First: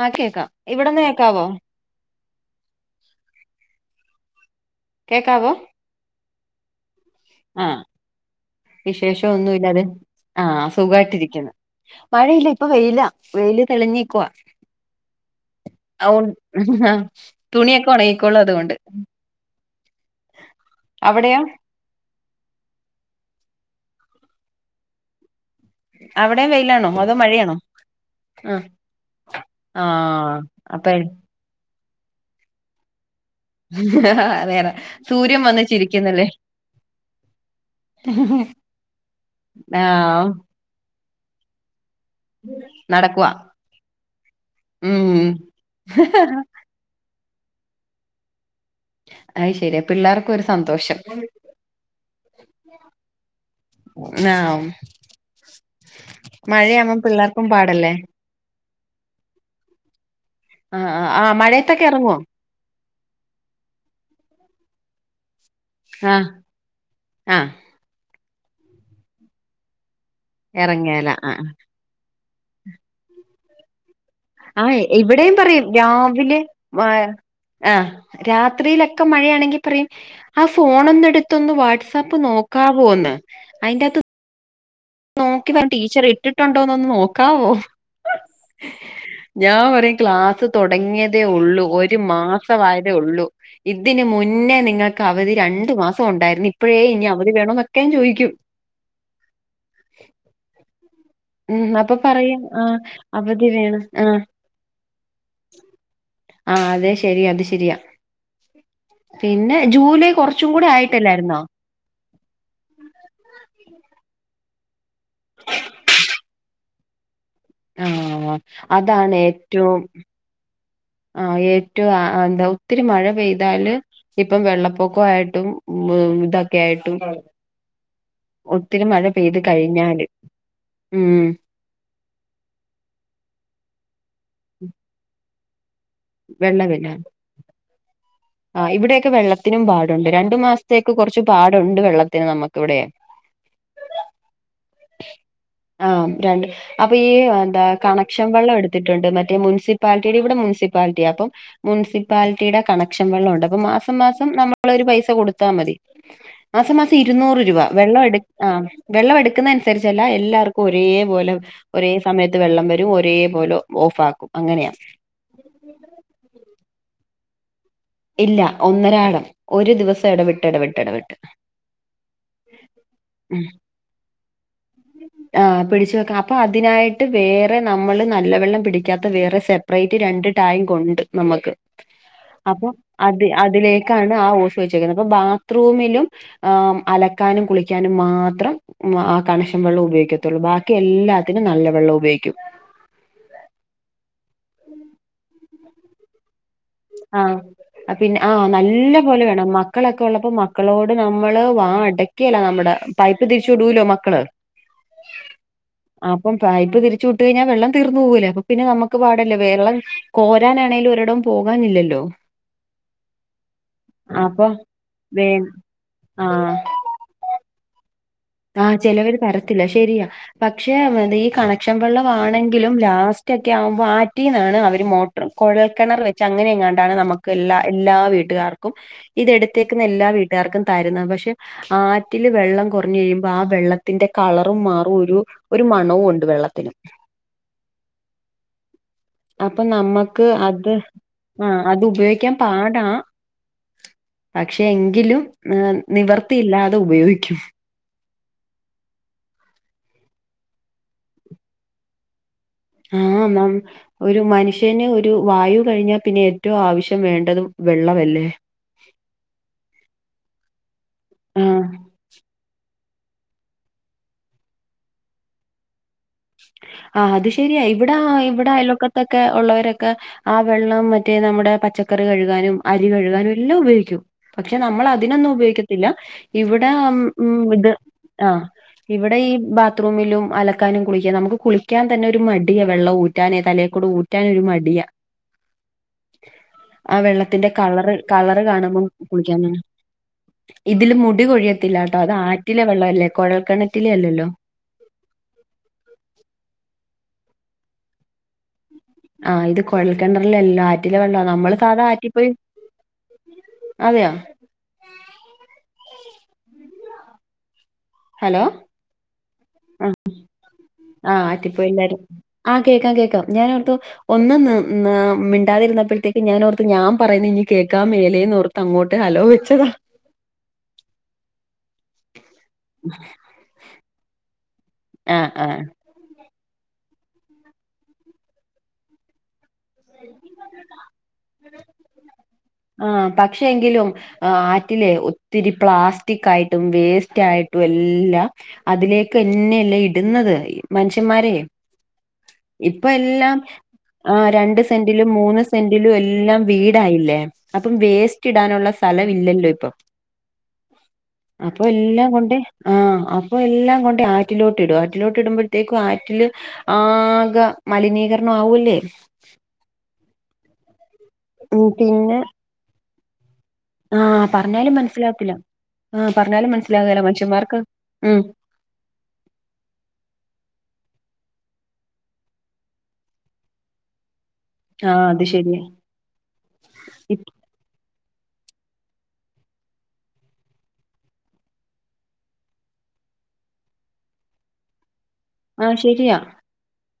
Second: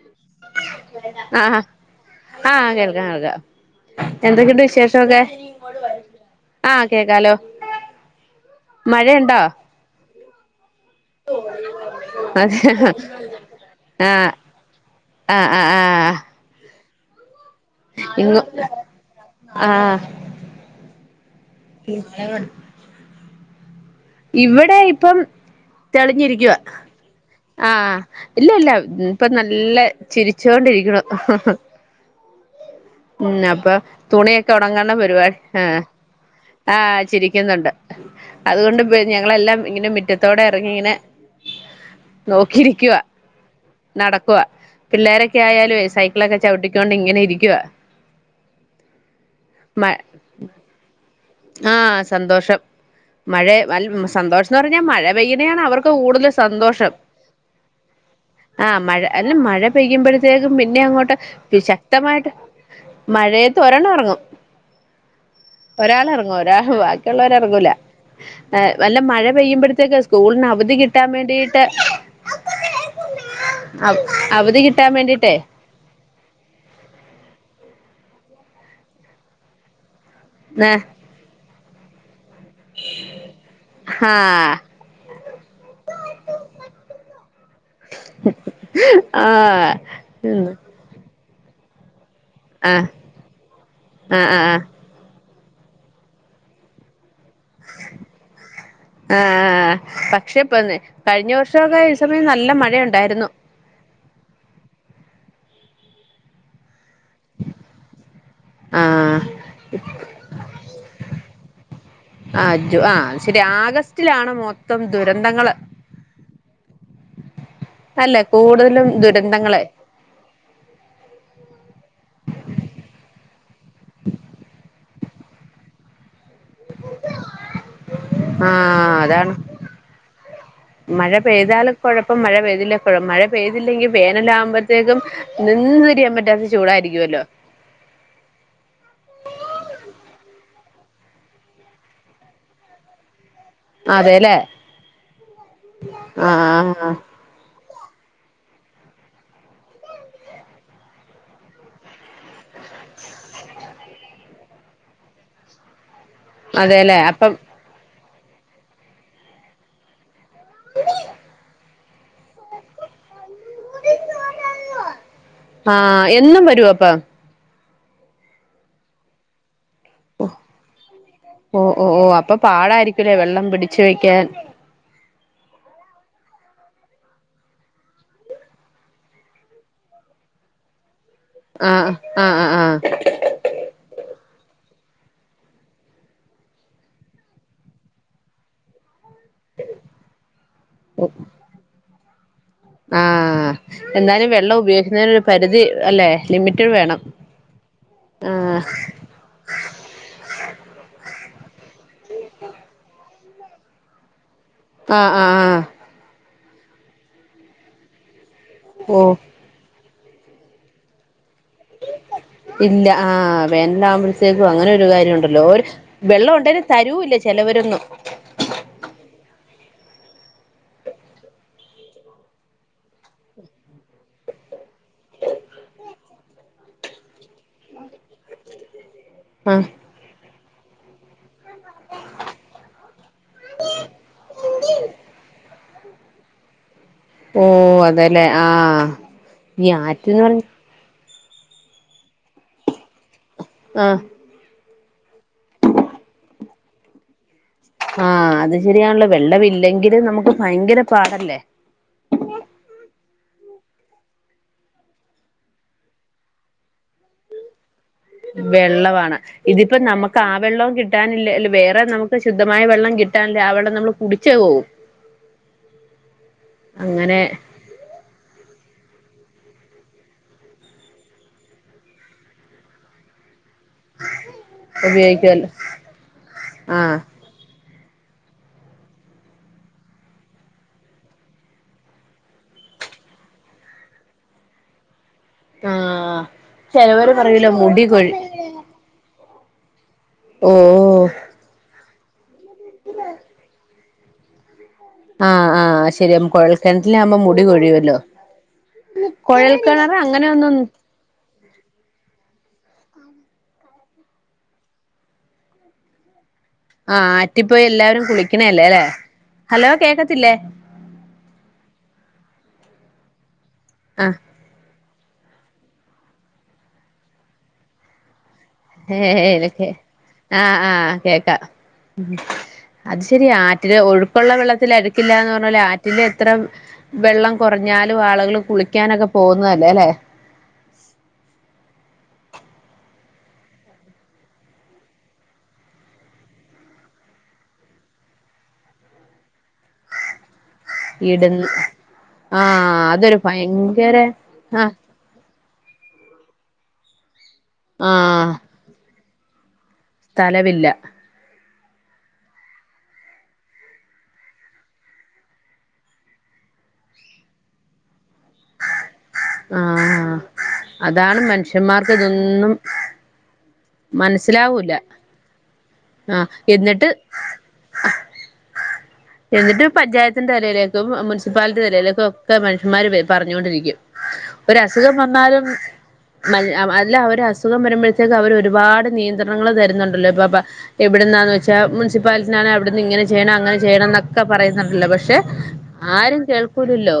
ആഹ് കേക്കാം ഇവിടെന്ന് കേക്കാവോ ആഹ ആ കേൾക്കാം കേൾക്കാം എന്തൊക്കെണ്ട് വിശേഷം കേക്കാവോ കേക്കാലോ ആഹ വിശേഷം മഴയുണ്ടോ ഒന്നുല്ലതെ ആ സുഖായിട്ടിരിക്കുന്നു മഴയില്ല അതെ ഇപ്പൊ വെയിലാ വെയില് തെളിഞ്ഞിക്കുവാ ആഹ്ആഹ്ആഹ് ഉഹും ഹാ തുണിയൊക്കെ ഒണങ്ങിക്കോളും അതുകൊണ്ട് അവിടെയോ [unintelligible] ങ്ങളെ ക ഇവിടെ ഇപ്പം അവിടെയും തെളിഞ്ഞിരിക്കുവ വെയിലാണോ അതോ മഴയാണോ ആഹ് ഇല്ല ആഹ് ഇല്ല ഇപ്പൊ നല്ല ആഹ് ചിരിച്ചുകൊണ്ടിരിക്കുണു അപ്പഴ് ഉ ഹുഹു ഉം അപ്പൊ തുണിയൊക്കെ നേരാ ഉണങ്ങ്ണ പരിപാടി സൂര്യൻ വന്ന് ആഹ് ചിരിക്കുന്നല്ലേ ആ ചിരിക്കുന്നുണ്ട് അതുകൊണ്ട് പേ ഞങ്ങളെല്ലാം ഇങ്ങനെ ആഹ് മിറ്റത്തോടെ [unintelligible] നെ നോക്കിരിക്കുവാ നടക്കുവാ നടക്കുവ ഉം പിള്ളോരൊക്കെ ആയാലുവെ സൈക്കിളൊക്കെ ചവിട്ടി ക്കോ ണ്ട് ഇങ്ങനെ ഇരിക്കുവ അയ് ശരി പിള്ളേർക്കൊരു സന്തോഷം ആഹ സന്തോഷം മഴ വ സന്തോഷംന്ന് ആഹ് പറഞ്ഞാ മഴ പെയ്യ്ണേ ആണ് അവർക്ക് കൂടുതൽ സന്തോഷം ഒപ്പം പാടല്ലേ ആഹ മഴ അല്ല മഴ പെയ്യുമ്പോഴത്തേക്കും പിന്നെ ആഹ് ആഹ് അങ്ങോട്ട് ആഹ് മഴയത്തൊക്കെ ഇറങ്ങുവോ ശക്തമായിട്ട് മഴയത്ത് ഒരെണ്ണം എറങ്ങും ഒരാള് ആഹ് എറങ്ങ് ഒരാഹ് ആഹ് ബാക്കിയുള്ളവരെറങ്ങൂല നല്ല മഴ പെയ്യുമ്പോഴത്തേക്ക് സ്കൂൾന് അവധി ഇറങ്ങേല കിട്ടാൻ ആ വേണ്ടീട്ട് അവ അവധി ആഹ് കിട്ടാൻ വേണ്ടിട്ടേ ഇവിടെയും പറയും രാവിലെ മഴ ആ രാത്രിയിലൊക്കെ മഴയാണെങ്കി പറയും ആ ഫോൺ ആഹ് ഒന്ന് എടുത്തൊന്ന് വാട്സ്ആപ്പ് നോക്കാവോ ഒന്ന് അയിന്റാത്ത് ആഹ് നോക്കി വാ ടീച്ചർ ഇട്ടിട്ടുണ്ടോന്നൊന്ന് നോക്കാവോ ഞാൻ ആഹ് പറയും ക്ലാസ്സ് തുടങ്ങിയതേ ഉള്ളൂ ഒരു മാസം ആഹ് ആയതേ ഉള്ളൂ ഇതിന് ആഹ് മുന്നേ ആഹ് നിങ്ങൾക്ക് ക്കവധി രണ്ടു മാസം ഉണ്ടായിരുന്നു ഇപ്പോഴേ ഇനി അവധി വേണോന്നൊക്കെ ഞാൻ ചോയ്ക്കും ആഹ് ആഹ് പക്ഷെ ഇപ്പോ കഴിഞ്ഞ വർഷമൊക്കെ ഈ സമയം നല്ല മഴ ഉണ്ടായിരുന്നു പിന്നെയാ മ് ആഹ് അതെ ശരി അത് ശരിയാ ആഹ് പിന്നെ ജൂലൈ കുറച്ചും കൂടി ആയിട്ടല്ലായിരുന്നോ ആഹ് ജു ആഹ് ശരിയാ ആഗസ്റ്റിലാണ് മൊത്തം ദുരന്തങ്ങള് അല്ല ആഹ് കൂടുതലും അതാണ് ദുരന്തങ്ങള് ഏറ്റവും ആഹ് ഏറ്റവും ആ എന്താ ഒത്തിരി മഴ പെയ്താല് ഇപ്പം വെള്ളപ്പൊക്കായിട്ടും മ്മ് ഇതൊ തൊക്കെയായിട്ടും ഒത്തിരി ആഹ് മഴ അതാണ് പെയ്ത് കഴിഞ്ഞാല് മഴ മ്മ് പെയ്താലും കുഴപ്പം മഴ പെയ്തില്ലെ കുഴപ്പം മഴ പെയ്തില്ലെങ്കിൽ വേനലാകുമ്പോഴത്തേക്കും നിന്ന് തിരിയാൻ പറ്റാത്ത വെള്ളമില്ല ചൂടായിരിക്കുവല്ലോ ആഹ് ഇവിടെയൊക്കെ വെള്ളത്തിനും പാടുണ്ട് രണ്ടു മാസത്തെക്ക് കുറച്ച് പാടുണ്ട് വെള്ളത്തിന് നമുക്ക് ഇവിടെയെ അതെല്ലേ ആഹ് രണ്ട് ആഹ് അപ്പൊ ഈ എന്താ കണക്ഷൻ വെള്ളം എടുത്തിട്ടുണ്ട് മറ്റേ മുനിസിപ്പാലിറ്റിയുടെ ഇവിടെ മുസിപ്പാലിറ്റിയ അപ്പം മുനിസിപ്പാലിറ്റിയുടെ ക ണക്ഷൻ വെള്ളം ഉണ്ട് അപ്പൊ മാസം മാസം നമ്മളൊരു പൈസ കൊടുത്താൽ മതി മാസം മാസം അതെല്ലേ അപ്പം ഇരുന്നൂറ് രൂപ വെള്ളം എടു ആഹ് വെള്ളം എടുക്കുന്ന അനുസരിച്ചല്ല എല്ലാവും ക്കും ഒരേ പോലെ ഒരേ സമയത്ത് വെള്ളം വരും ഒരേ പോലെ ഓഫ് ആക്കും അങ്ങനെയ ആഹ് എന്നും വരുവോ അപ്പോ ഇല്ല ഒന്നരാടം ഒരു ദിവസം ഓഹ് ഇടവിട്ട് ഇടവിട്ട് ഇടവിട്ട് ഓ ഓ ഓ അപ്പൊ പാടായിരിക്കൂല്ലേ വെള്ളം പിടിച്ച് വെക്കാൻ [unintelligible] ആ പിടിച്ച് വെക്കാം അപ്പൊ അതിനായിട്ട് വേറെ നമ്മള് നല്ല വെള്ളം പിടിക്കാത്ത വേറെ സെ പ്പറേറ്റ് രണ്ട് ടാങ്ക് ഉണ്ട് നമ്മുക്ക് ആഹ് ആഹ് അപ്പൊ ആഹ് അത് അതിലേക്കാണ് ആ ഓസ് വെച്ചേക്കുന്നത് അപ്പൊ ബാത്റൂമിലും ആഹ് അലക്കാനും കുളിക്കാനും മാത്രം മ്അ കണക്ഷൻ വെള്ളം ഉപയോഗിക്കത്തുള്ളൂ ബാക്കി ആഹ് എല്ലാത്തിനും നല്ല വെള്ളം ഉപയോഗിക്കും ആഹ് എന്തായാലും വെള്ളം ഉപയോഗിക്കുന്നതിന് ഒരു പരിധി അല്ലേ ലിമിറ്റ് വേണം ആഹ് പിന്നെ ആഹ് നല്ല പോലെ വേണം മക്കളൊക്കെ ഉള്ളപ്പോ മക്ക മക്കളോട് നമ്മള് വാ അടക്കേല്ല നമ്മുടെ പൈപ്പ് തിരിച്ചു വിടൂലോ മക്കള് ആഹ് ആഹ് ആഹ് അപ്പം പൈപ്പ് തിരിച്ച് വിട്ട് കഴിഞ്ഞാ വെള്ളം തീർന്ന് പോകൂല്ലേ അപ്പ പിന്നെ നമുക്ക് ഓഹ് പാടല്ലെ വെള്ളം കോരാനാണെങ്കിലും ഒരെടം പോകാനില്ലല്ലോ ഇല്ല ആഹ് വേനല് അപ്പൊ ആകുമ്പോഴെക്കും അങ്ങനെ ഒരു കാര്യം വേ ഉണ്ടല്ലോ വെള്ളം ഉണ്ടേലും ആഹ് തരൂല്ല ചിലവരൊന്നും ആഹ് ചിലവര് തരത്തില്ല ശരിയാ പക്ഷെ ഈ കണക്ഷൻ വെള്ളം ആണെങ്കിലും ലാസ്റ്റ് ഒക്കെ ആകുമ്പോ ആറ്റീന്നാണ് അവര് മോ കുഴൽക്കിണർ വെച്ച് അങ്ങനെ എങ്ങാണ്ടാണ് നമുക്ക് എല്ലാ എല്ലാ വീട്ടുകാർക്കും ഇത് ആഹ് എടുത്തേക്കുന്ന എല്ലാ വീട്ടുകാർക്കും തരുന്നെ പക്ഷെ ആറ്റില് വെള്ളം കുറഞ്ഞു കഴിയുമ്പോ ആ വെള്ളത്തിന്റെ കളറും മാറും ഒരു ഒരു മണവും ഉണ്ട് വെള്ളത്തിന് ഓഹ് അതെല്ലേ ആഹ് അപ്പൊ ഈ ആറ്റ്ന്ന് നമ്മുക്ക് പറഞ്ഞ അത് ആഹ് അത് ഉപയോഗിക്കാൻ പാടാ ആഹ് പക്ഷെ എങ്കിലും മ് നിവർത്തിയില്ലാതെ ഉപയോഗിക്കും ആഹ് അത് ശരിയാണല്ലോ വെള്ളമില്ലെങ്കില് നമുക്ക് ഭയങ്കര പാടല്ലേ ആഹ് നം- ഒരു മനുഷ്യന് ഒരു വായു കഴിഞ്ഞാ പിന്നെ ഏറ്റവും ആവശ്യം വേണ്ടത് വെള്ളവല്ലേ? വെള്ളവാണ് ഇതിപ്പം നമക്ക് ആ വെള്ളും കിട്ടാനില്ല ല്ല ആഹ് വേറെ നമുക്ക് ശുദ്ധമായ വെള്ളം കി- ട്ടാന്ത അവിടെ നമ്മള് കുടിച് പോവും. ആ അങ്ങനെ അത് ശരിയാ ഇവിടാ ഇവിടെ അയലോക്കത്തൊക്കെ ഉള്ളരൊക്കെ. ആ വെള്ളം മറ്റേ നമ്മുടെ പച്ചക്കറി കഴുകാനും അരി കഴുകാനും എല്ലാം ഉപയോഗി- ക്കും പക്ഷെ നമ്മളതിനൊന്നും ഉപയോഗിക്കുവല്ലോ ഉപയോഗിക്കത്തില്ല ഇവിടെ ആ ആഹ് ഉം. ഉം ഇത് ആ ഇവിടെ ഈ ബാത്റൂമിലും അലക്കാനും കുളി- യ നമക്ക് കുളിക്ക്യാൻ തന്നെ ഒരു മടിയാ വെള്ളം ഊറ്റാനെ തലേെക്കൂടെ ഊറ്റാൻ ഒരു മടിയാ. ആഹ് ആ ചെലവര് വെള്ളത്തിന്റെ പറയൂലോ മുടി കളറ് കൊഴി കളറ് കാണുമ്പോ - കുളിക്ക്യാൻ [unintelligible] ഓ ഇതില് മുടി കൊഴിയത്തില്ല ട്ടോ അതാറ്റിലെ വെള്ളവല്ലേ കുഴൽക്കണ. റ്റിലല്ലല്ലോ. ആഹ് ആഹ് ശരിമ് കൊഴൽക്കിണറ്റിലാകുമ്പം മുടി കൊഴിയുവല്ലോ. അ് കൊഴൽ കിണറ് അങ്ങനെ ന്നും- റ്റില വെള്ള നമ്മള് സാധാ ആറ്റിപ്പോയി അതെയോ? ആഹ ആറ്റിപ്പോയി എല്ലാവരും ഹലോ കുളിക്കണല്ലേ ല്ലെ. ഹലോ കേക്കത്തില്ലേ? ആഹ് ആറ്റിപ്പയില്ലരും ആഹ കേക്കാം കേക്കാം ഞാനൊടുത്തു ആഹ് ഒന്നുന്ന്- ഉം ആ മിണ്ടാതിരുന്നപ്പഴത്തേക്ക് ഞാനോർത്ത് ഞാ പറയുന്നിനി കേക്കാ മേലേന്നോർ അങ്ങോട്ട് ഹലോ വെച്ചതാ. ഏലക്കെ ആഹ് ആഹ് കേക്ക അത് ശെരിയാ ആറ്റില് ഒഴുക്കുള്ള വെള്ള റ്റിലഴുക്കില്ലന്ന് പറഞ്ഞല് ആ- റ്റിലത്രം വെള്ളം കൊർഞ്ഞാലു ആളുകള് കുളിക്കാനൊക്കെ പോവുന്നതല്ലേ ല്ലേ? [inaudible] [inaudible] ആഹ് പക്ഷെങ്കിലും. ആഹ് ആറ്റിലെ ഒത്തിരി പ്ലാസ്റ്റി കാ യിട്ടും വേസ്റ്റായിട്ടും എല്ലാ- അതിലേക്കെന്നെയല്ലെ ഇടുന്നത് മൻഷ്യന്മാര ഇടുന്ന് ഇപ്പ ആഹ് അതൊരു എല്ലാം ഭയങ്കര ആ രണ്ട് സ്- ആഹ് ൻ്റിലും മൂന്ന് സെൻ്റിലു വെല്ലാ വീടായില്ലേ? അപ്പ വേസ്റ്റിടാനുള്ള സ് സ്ഥല ഇല്ലല്ലോ ഇപ്പൊ. തലവില്ല. അപ്പൊ എല്ലാം കൊണ്ട് ആ അപ്പൊ എല്ലാം കൊണ്ട് ആറ്റിലോട്ടിടും ആറ്റിലോട്ടിടുമ്പോഴത്തേക്കും ആറ്റില്- ഹ ആകെ മലിനീകരണം ആവുല്ലേ? ആഹ് ആഹ് അതാണ് ഉം മനുഷ്യന്മാർക്ക് പിന്നെ തൊന്നും. ആഹ് മനസ്സിലാവൂല്ല പറഞ്ഞാലും മനസ്സിലാവത്തില്ല ആഹ് ആഹ പറഞ്ഞാലും എന്നിട്ട്- മനസ്സിലാകേല മനുഷ്യന്മാർക്ക് ക്രാ.. ഉം എന്നിട്ട് പഞ്ചായത്തിന്റെ തിലയിലേക്കും മുനിസിപ്പാലിറ്റി തിലയിലേക്കും ഒക്കെ മനുഷ്യന്മാര് വെ പർ ഞ്ഞോണ്ടിരിക്കും. ഒരസുഖം ആഹ് അത് വന്നാലും ശരിയാ മൽ അ അല്ല അസുഖം വരുമ്പോഴത്തേക്ക് അവര് ഒരു. വാട് നിയന്ത്രണങ്ങൾ തരുന്നുണ്ടല്ലോ ഇപ്പ പ്പ. എവിടുന്നാന്ന് വെച്ചാ മുനിസിപ്പാലിറ്റിനാണ് അവിട്ന്ന് ഇങ്ങനെ ചെയ്യണം അങ്ങനെ ചെയ്യണം ന്നൊക്കെ പറയുന്നുണ്ടല്ല പക്ഷെ- ആ ശരിയാ ആരും കേൾക്കൂലല്ലോ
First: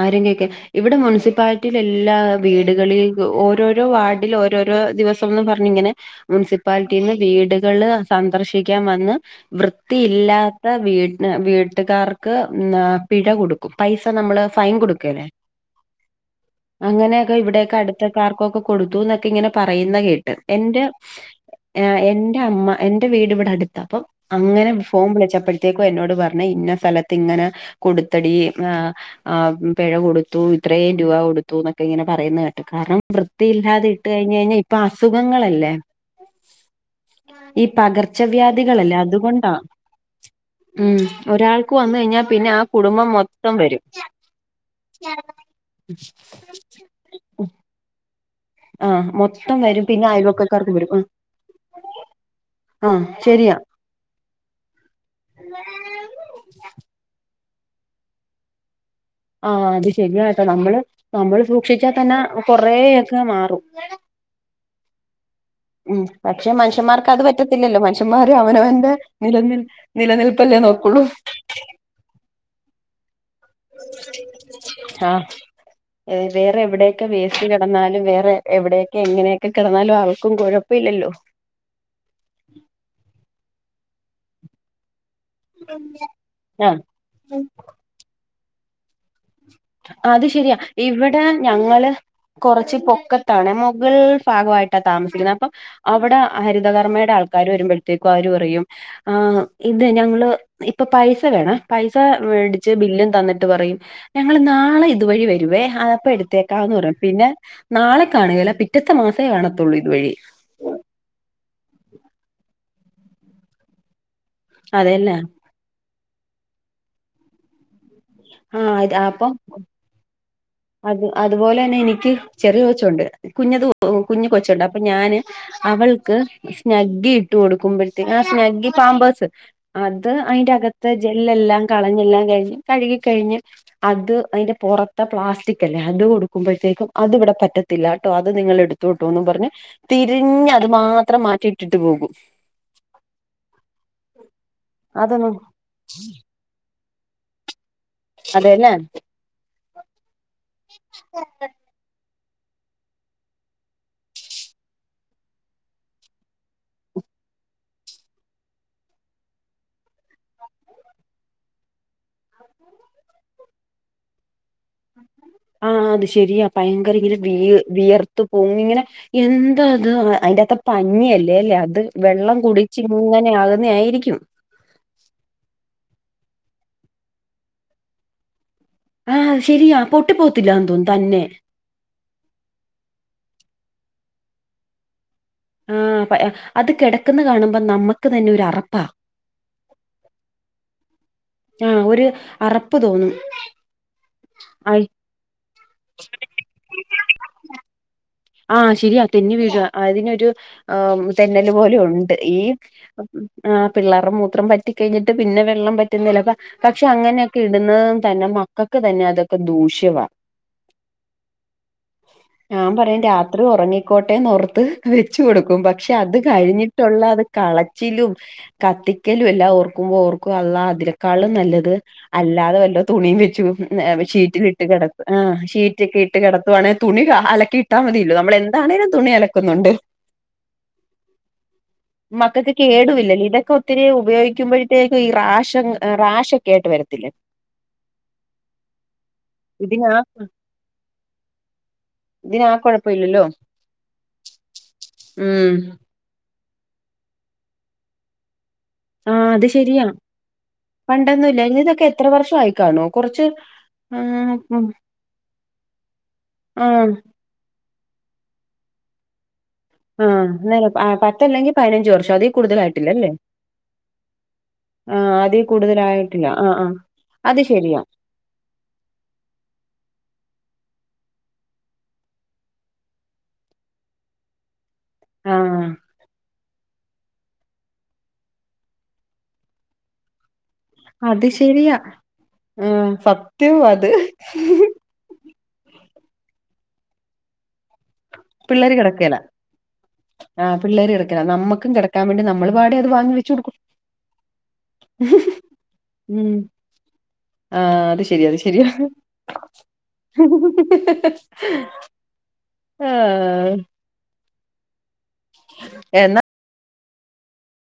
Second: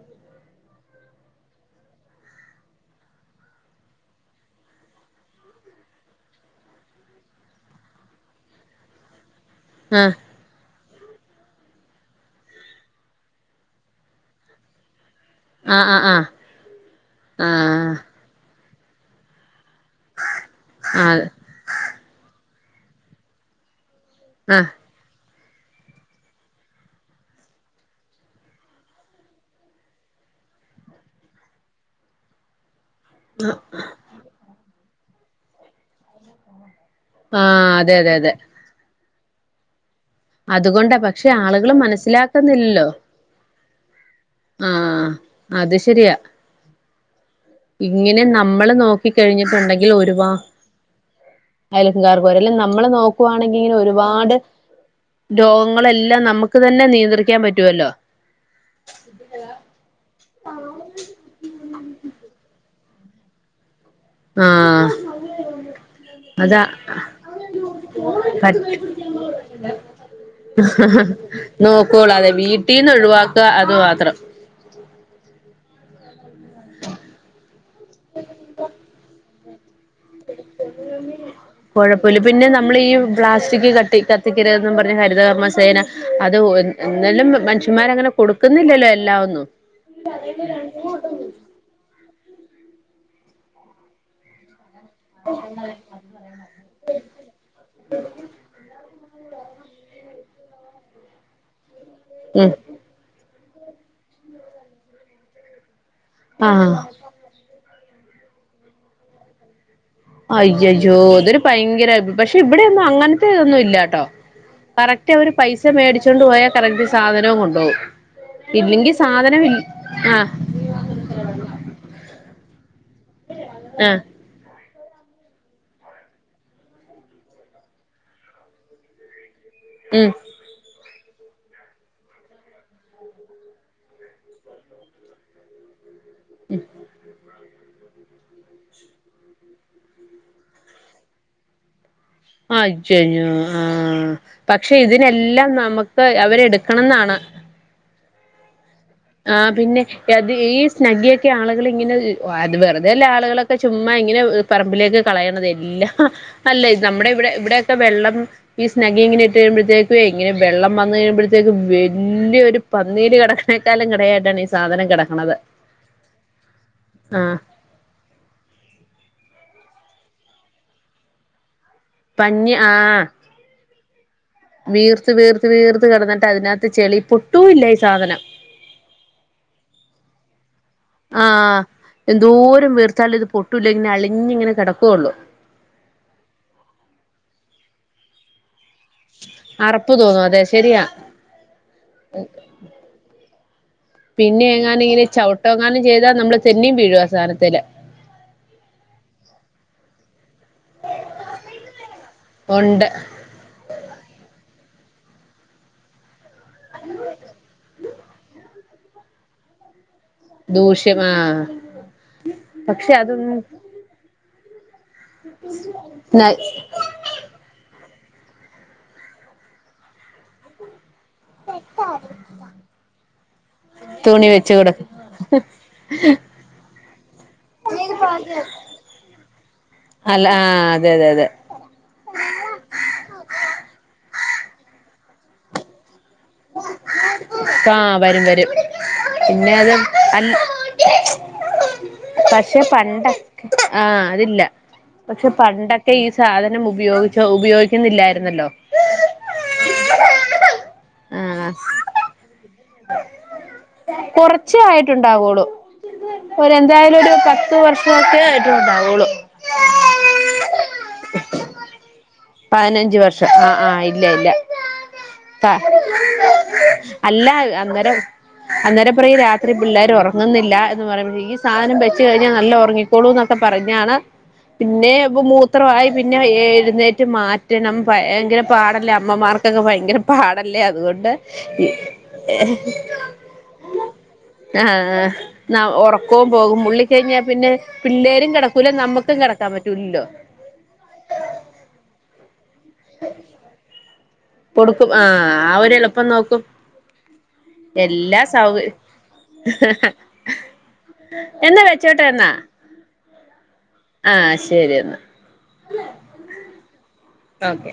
ആരും കേ ക്കെ ഇവിടെ മുനിസിപ്പാലിറ്റിയില് എല്ലാ വീടുകളിൽ ഓരോരോ വാർഡിൽ ഓരോരോ ദിവസംന്ന്പറഞ്ഞിങ്ങനെ പറഞ്ഞിങ്ങനെ മുനിസിപ്പാലിറ്റീ ന്ന് വീടുകള് സന്ദർശിക്കാൻ വന്ന് വൃ ത്തി ആഹ് ഇല്ലാത്ത വീട്ട വീട്ടുകാർ ക്ക് പിഴ കൊടുക്കും പൈസ നമ്മള് ഫൈൻ കൊടുക്കേ ലെ ആഹ് ആഹ് അങ്ങനെയൊക്കെ ഇവിടേ ക്കെ ആഹ് അടുത്തക്കാർക്കൊക്കെ കൊടുത്തു എന്നൊക്കെ ഇങ്ങനെ പറയുന്ന കേട്ട് എന്റെ ആഹ് ആഹ് എന്റെ അമ്മ എന്റെ വീട് ഇവിടെ അടുത്ത അപ്പം ആഹ് അങ്ങനെ ഫോൺ വിളിച്ചപ്പോഴത്തേക്കും എന്നോട് പറഞ്ഞു ഇന്ന സ്ഥലത്ത് ഇങ്ങനെ കൊടുത്തെ ടി ആ ആ പിഴ കൊടുത്തു ഇത്രയും രൂപ കൊടുത്തു എന്നൊക്കെ ഇങ്ങനെ പറയുന്ന കേട്ട് കാരണം വൃത്തിയില്ലാതെ ഇട്ട് കഴിഞ്ഞ ഴിഞ്ഞാൽ ഇപ്പൊ അസുഖങ്ങളല്ലേ ഈ ആഹ് അതെ അതെ അതെ പകർച്ചവ്യാധികളല്ലേ അതുകൊണ്ടാ അതുകൊണ്ടാ ഉം പക്ഷെ ആളുകൾ ഒരാൾക്ക് വന്ന് കഴിഞ്ഞാൽ പിന്നെ ആ മനസ്സിലാക്കുന്നില്ലല്ലോ കുടുംബം മൊത്തം വരും ആഹ അത് ശെരിയാ ഇങ്ങനെ നമ്മള് ആഹ് നോക്കി മൊത്തം വരും കഴിഞ്ഞിട്ടുണ്ടെങ്കിൽ പിന്നെ ഒരുവാ അയൽവക്കക്കാർക്ക് വരും ആഹ് അയലക്കകാർക്ക പോല്ലാം നമ്മെള് ആഹ് ശരിയാ നോക്കുവാണെങ്കിൽ ഇങ്ങനെ ഒരുപാട് രോഗങ്ങളെല്ലാം നമുക്ക് തന്നെ നിയന്ത്രിക്കാൻ പറ്റുവല്ലോ ആഹ് അത് ശരിയാട്ടോ കൊറൊയെക്കെ മാറും ആഹ ഉം പക്ഷെ മനുഷ്യന്മാർക്ക് അത് പറ്റത്തില്ലല്ലോ മനുഷ്യമാര് അവനവന്റെ നിലനിൽപ് നിലനിൽപ്പല്ലേ നോക്കോളൂ ഇപ്പോൾ അതെ വീട്ടിൽ നിന്ന് ഒഴിവാക്കുക അത് മാത്രം ആഹ വേറേ എവിടെ ഒക്കെ വേസ്റ്റ് കിടന്നാലും വേറെ എവടൊക്കെ എങ്ങനെ ഒക്കെ കെടന്നാലും കുഴപ്പഇല്ലല്ലോ കുഴപ്പമില്ല പിന്നെ നമ്മൾ ഈ പ്ലാസ്റ്റിക് കത്തി കത്തിക്കരുത്എന്നും പറഞ്ഞ ഹരിതകർമ്മസേന സേന അത് ഒ എന്നലും മനുഷ്യന്മാർ അങ്ങനെ കൊടുക്കുന്നില്ലല്ലോ എല്ലാം ഒന്നും അത് ശെരിയാ ഇവിടെ ഞങ്ങള് കുറച്ച് പൊക്കത്താണ് മുകൾ ഭാഗമായിട്ടാണ് താമസിക്കുന്ന് അപ്പൊ അവിടെ ഹരിതകർമ്മയുടെ ആൾക്കാര് വരുമ്പോഴത്തേക്കും അവര് പറയും ആ ഇത് ഞങ്ങൾ ഇപ്പൊ പൈസ വേണേ പൈസ ഉം മേടിച്ച് ബില്ലും തന്നിട്ട് പറയും ഞങ്ങൾ നാളെ ഇതുവഴി വരുവേ അപ്പ എടുക്കാം ആഹ് ത്തേക്കാന്ന് പറ പിന്നെ നാളെ കാണുകല്ല പിറ്റത്തെ മാസമേ കാണത്തുള്ളൂ ഇതുവഴി അയ്യയ്യോ ഇതൊരു ഭയങ്കര പക്ഷെ ഇവിടെയൊന്നും അങ്ങനത്തെ ഇതൊന്നും ഇല്ലാട്ടോ കറക്റ്റ് അതെല്ലേ അവര് പൈസ മേടിച്ചൊണ്ട് പോയാൽ കറക്റ്റ് സാധനോം കൊണ്ട് പോകും ആ ഇല്ലെങ്കിൽ ഇത് അപ്പൊ സാധനം ൽ ആഹ അത് അതുപോലെ തന്നെ എനിക്ക് ചെറിയ കൊച്ചുണ്ട് കുഞ്ഞത് ആഹ് കുഞ്ഞു കൊച്ചുണ്ട് അപ്പൊ ഞാൻ അവൾക്ക് സ്നഗ്ഗി ഇട്ട് കൊടുക്കുമ്പോഴത്തേ ആ സ്നഗ്ഗി പാമ്പേഴ്സ് അത് ഉം അയിന്റെകത്ത് ജെല്ലെല്ലാം കളഞ്ഞെല്ലാം കഴിഞ്ഞ് കഴുക കഴിഞ്ഞ് അത് അയിന്റെ പുറത്തെ പ്ലാസ്റ്റി അത് കൊടുക്കുമ്പോഴത്തേക്കുംഅത് ഇവിടെ പറ്റ ത്തില്ല കേട്ടോ അത് നിങ്ങൾ എടുത്തുട്ടോന്ന് പറഞ്ഞ് തിരിഞ്ഞ് അത് മാത്രം മാറ്റിയിട്ടിട്ട് പോകും അയ്യയ്യോ ആഹ പക്ഷെ അതൊന്നും ഇതിനെല്ലാം നമുക്ക് അവരെ എടുക്കണന്നാണ് അതേലെ ആ പിന്നെ അത് ഈ സ്നഗ്ഗിയൊക്കെ ആളുകൾ ഇങ്ങനെ അത് വെറുതെല്ലെ ആളുകളൊക്കെ ചുമ്മാ ഇങ്ങനെ പറമ്പിലേക്ക് കളയണത് അല്ല നമ്മുടെ ഇവിടെ ഇവിടൊക്കെ വെള്ളം ഈ സ്നഗി ഇങ്ങനെ ഇട്ട് കഴിയുമ്പോഴത്തേക്കും ഇങ്ങനെ വെള്ളം വന്നു കഴിയുമ്പോഴത്തേക്ക് വലിയ ഒരു പന്നീര് കിടക്കണ തലങ്കണ എഡണ ആഹ് അത് ശരിയാ ഭയങ്കരങ്ങര ആ വീർ വിയർത്തു പോങ്ങ ഇങ്ങനെ എന്താ അത് അതിന്റെറ അകത്ത് പഞ്ഞിയ അല്ലേ അല്ലേ അത് വെള്ളം പഞ്ഞി ആ കുടിച്ച് ഇങ്ങനെ ആകുന്നാ ആയിരിക്കും വീർത്ത് വീർത്ത് വീർത്ത് കിടന്നിട്ട് അതിനകത്ത് ചെളി പൊട്ടൂ ഇല്ല ഈ സാധനം ആഹ ശരിയാ പൊട്ടി പോവത്തില്ല തോന്നുന്നു തന്നെ ആ എന്തോരം വീർത്താൽ ഇത് പൊട്ടൂല്ല ഇങ്ങനെ അലിഞ്ഞു ഇങ്ങനെ കെട ക്കുള്ളു മ് അത് കിടക്കുന്ന കാണുമ്പോ നമ്മുക്ക് തന്നെ ഒരു അറപ്പാ അറപ്പ് തോന്നും അതെ ശരിയാ ആ ഒരു അറപ്പ് തോന്നും പിന്നെ എങ്ങാന ആയി ഇങ്ങനെ ചവിട്ട എങ്ങാനും ചെയ്താൽ നമ്മള് തെന്നിയും വീഴും ആ സാധനത്തില് ആഹ് ശരിയാ തെന്നി വീഴാ അതിനൊരു ആ തെന്നല് പോലെ ഉണ്ട് ഈ ഉണ്ട് ആ പിള്ളേർടെ മൂത്രം പറ്റി കഴിഞ്ഞിട്ട് പിന്നെ വെള്ളം പറ്റി പറ്റുന്നില്ലപ പക്ഷെ അങ്ങനെയൊക്കെ ഇടുന്നതും തന്നെ മക്കൾക്ക് തന്നെ അതൊക്കെ ദൂഷ്യവാ ദൂഷ്യമാ ഞാൻ പക്ഷെ പറയും അതും രാത്രി ഉറങ്ങിക്കോട്ടെന്നോർത്ത് വെച്ച് കൊടുക്കും പക്ഷെ അത് കഴിഞ്ഞി ട്ടുള്ള കളച്ചിലും കത്തിക്കലും എല്ലാം ഓർക്കുമ്പോ ഓർക്കും അള്ളാ അതി ക്കാ ളും നല്ലത് അല്ലാതെ വല്ലോ തുണിയും തുണി വെച്ചുഷീറ്റിൽ വെച്ച് ഇട്ട് കൊടുക്ക കിടക്കും ആ ഷീറ്റൊക്കെ ഇട്ട് കിട അതുവേണേൽ തുണികൾ അലക്ക ക്കി ഇട്ടാ മതിയല്ലോ നമ്മൾ എന്താണേലും തുണി അലക്കുന്നുണ്ട് അല്ല ആ അതെ അതെ അതെ മക്കൾക്ക് കേടുവില്ലല്ലോ ഇതൊക്കെ ഒത്തിരി ഉപയോഗിക്കുമ്പോഴത്തേക്കും ഈ റാഷങ് റാഷ കേട്ട് വരത്തില്ല ആ വരും വരും പിന്നെ അത് ഇതിന അല്ല ഇതിന ആക്ക പണ്ടക്കെ ആഹ് അതില്ല പക്ഷെ ഉം പണ്ട ക്കെ ഈ സാധനം ഉപയോഗിച്ച ഉപയോഗിക്കുന്നില്ലായിരുന്നല്ലോ ആ അത് ശരിയാ പണ്ടൊന്നുംല്ല ആ ഇനി ഇതൊക്കെ എത്ര വർഷ ആയിക്കാണോ കുറച്ച് ആഹ് കൊറച്ചെ ഉം ആയിട്ടു ണ്ടാവുളു ഒരു ആഹ് എന്തായാലും ഒരു പത്ത് വർഷഒ ക്കെ ആയിട്ട് ഉണ്ടാവുകയുള്ളൂ ആഹ് അന്നെ പത്തല്ലെങ്കിൽ പയി നഞ്ച് വർഷം അതി പതിനഞ്ച് വർഷം ആഹ ആഹ ഇല്ല ഇല്ല ആഹ് അതീ ആ കൂടുതലായിട്ടില്ല ആഹ് ആഹ് അല്ല അത് ശരിയാ അന്നേരം അന്നേരപ്പറയും രാത്രി പിള്ളേര് ഉറങ്ങുന്നില്ല എന്ന് പറയും പേ ഈ സാധനം വെച്ച് കഴിഞ്ഞൽ നല്ല ഉറങ്ങിക്ക ക്കോളും എന്നൊക്കെ പറഞ്ഞാണ് പിന്നെ ഇ ആഹ് മൂത്രമായി പിന്നെ എഴുന്നേറ്റ മാറ്റണം ഭയ ഭയങ്കര പാടല്ലേ അമ്മമാർക്കൊക്കെ ഭയങ്കര പാടല്ലേ അതുകൊണ്ട് അത് ശരിയാ ആഹ് സത്യവും അത് ആഹ് ഉറക്കവും പോകും മുള്ളി കഴിഞ്ഞാൽ പിന്നെ പിള്ളേരും കിടക്കൂല നമ്മുക്കും കിടക്കാൻ പറ്റൂല്ലോ ആ പിള്ളേര് കിടക്ക നമ്മക്കും കിടക്കാൻ വേണ്ടി നമ്മൾ പാടെ അത് വാങ്ങി വെച്ചു കൊടുക്കും കൊടുക്കും ആഹ ആ ഒരു എളുപ്പം ഉം നോക്കും ആഹ് അത് എല്ലാ ശരിയാ അത് ശരിയാ സൗകര്എന്നാ വെച്ചോട്ട ത്ത ന്ന ആഹ ആഹ ശരി എന്നാ എന്നാ അതെ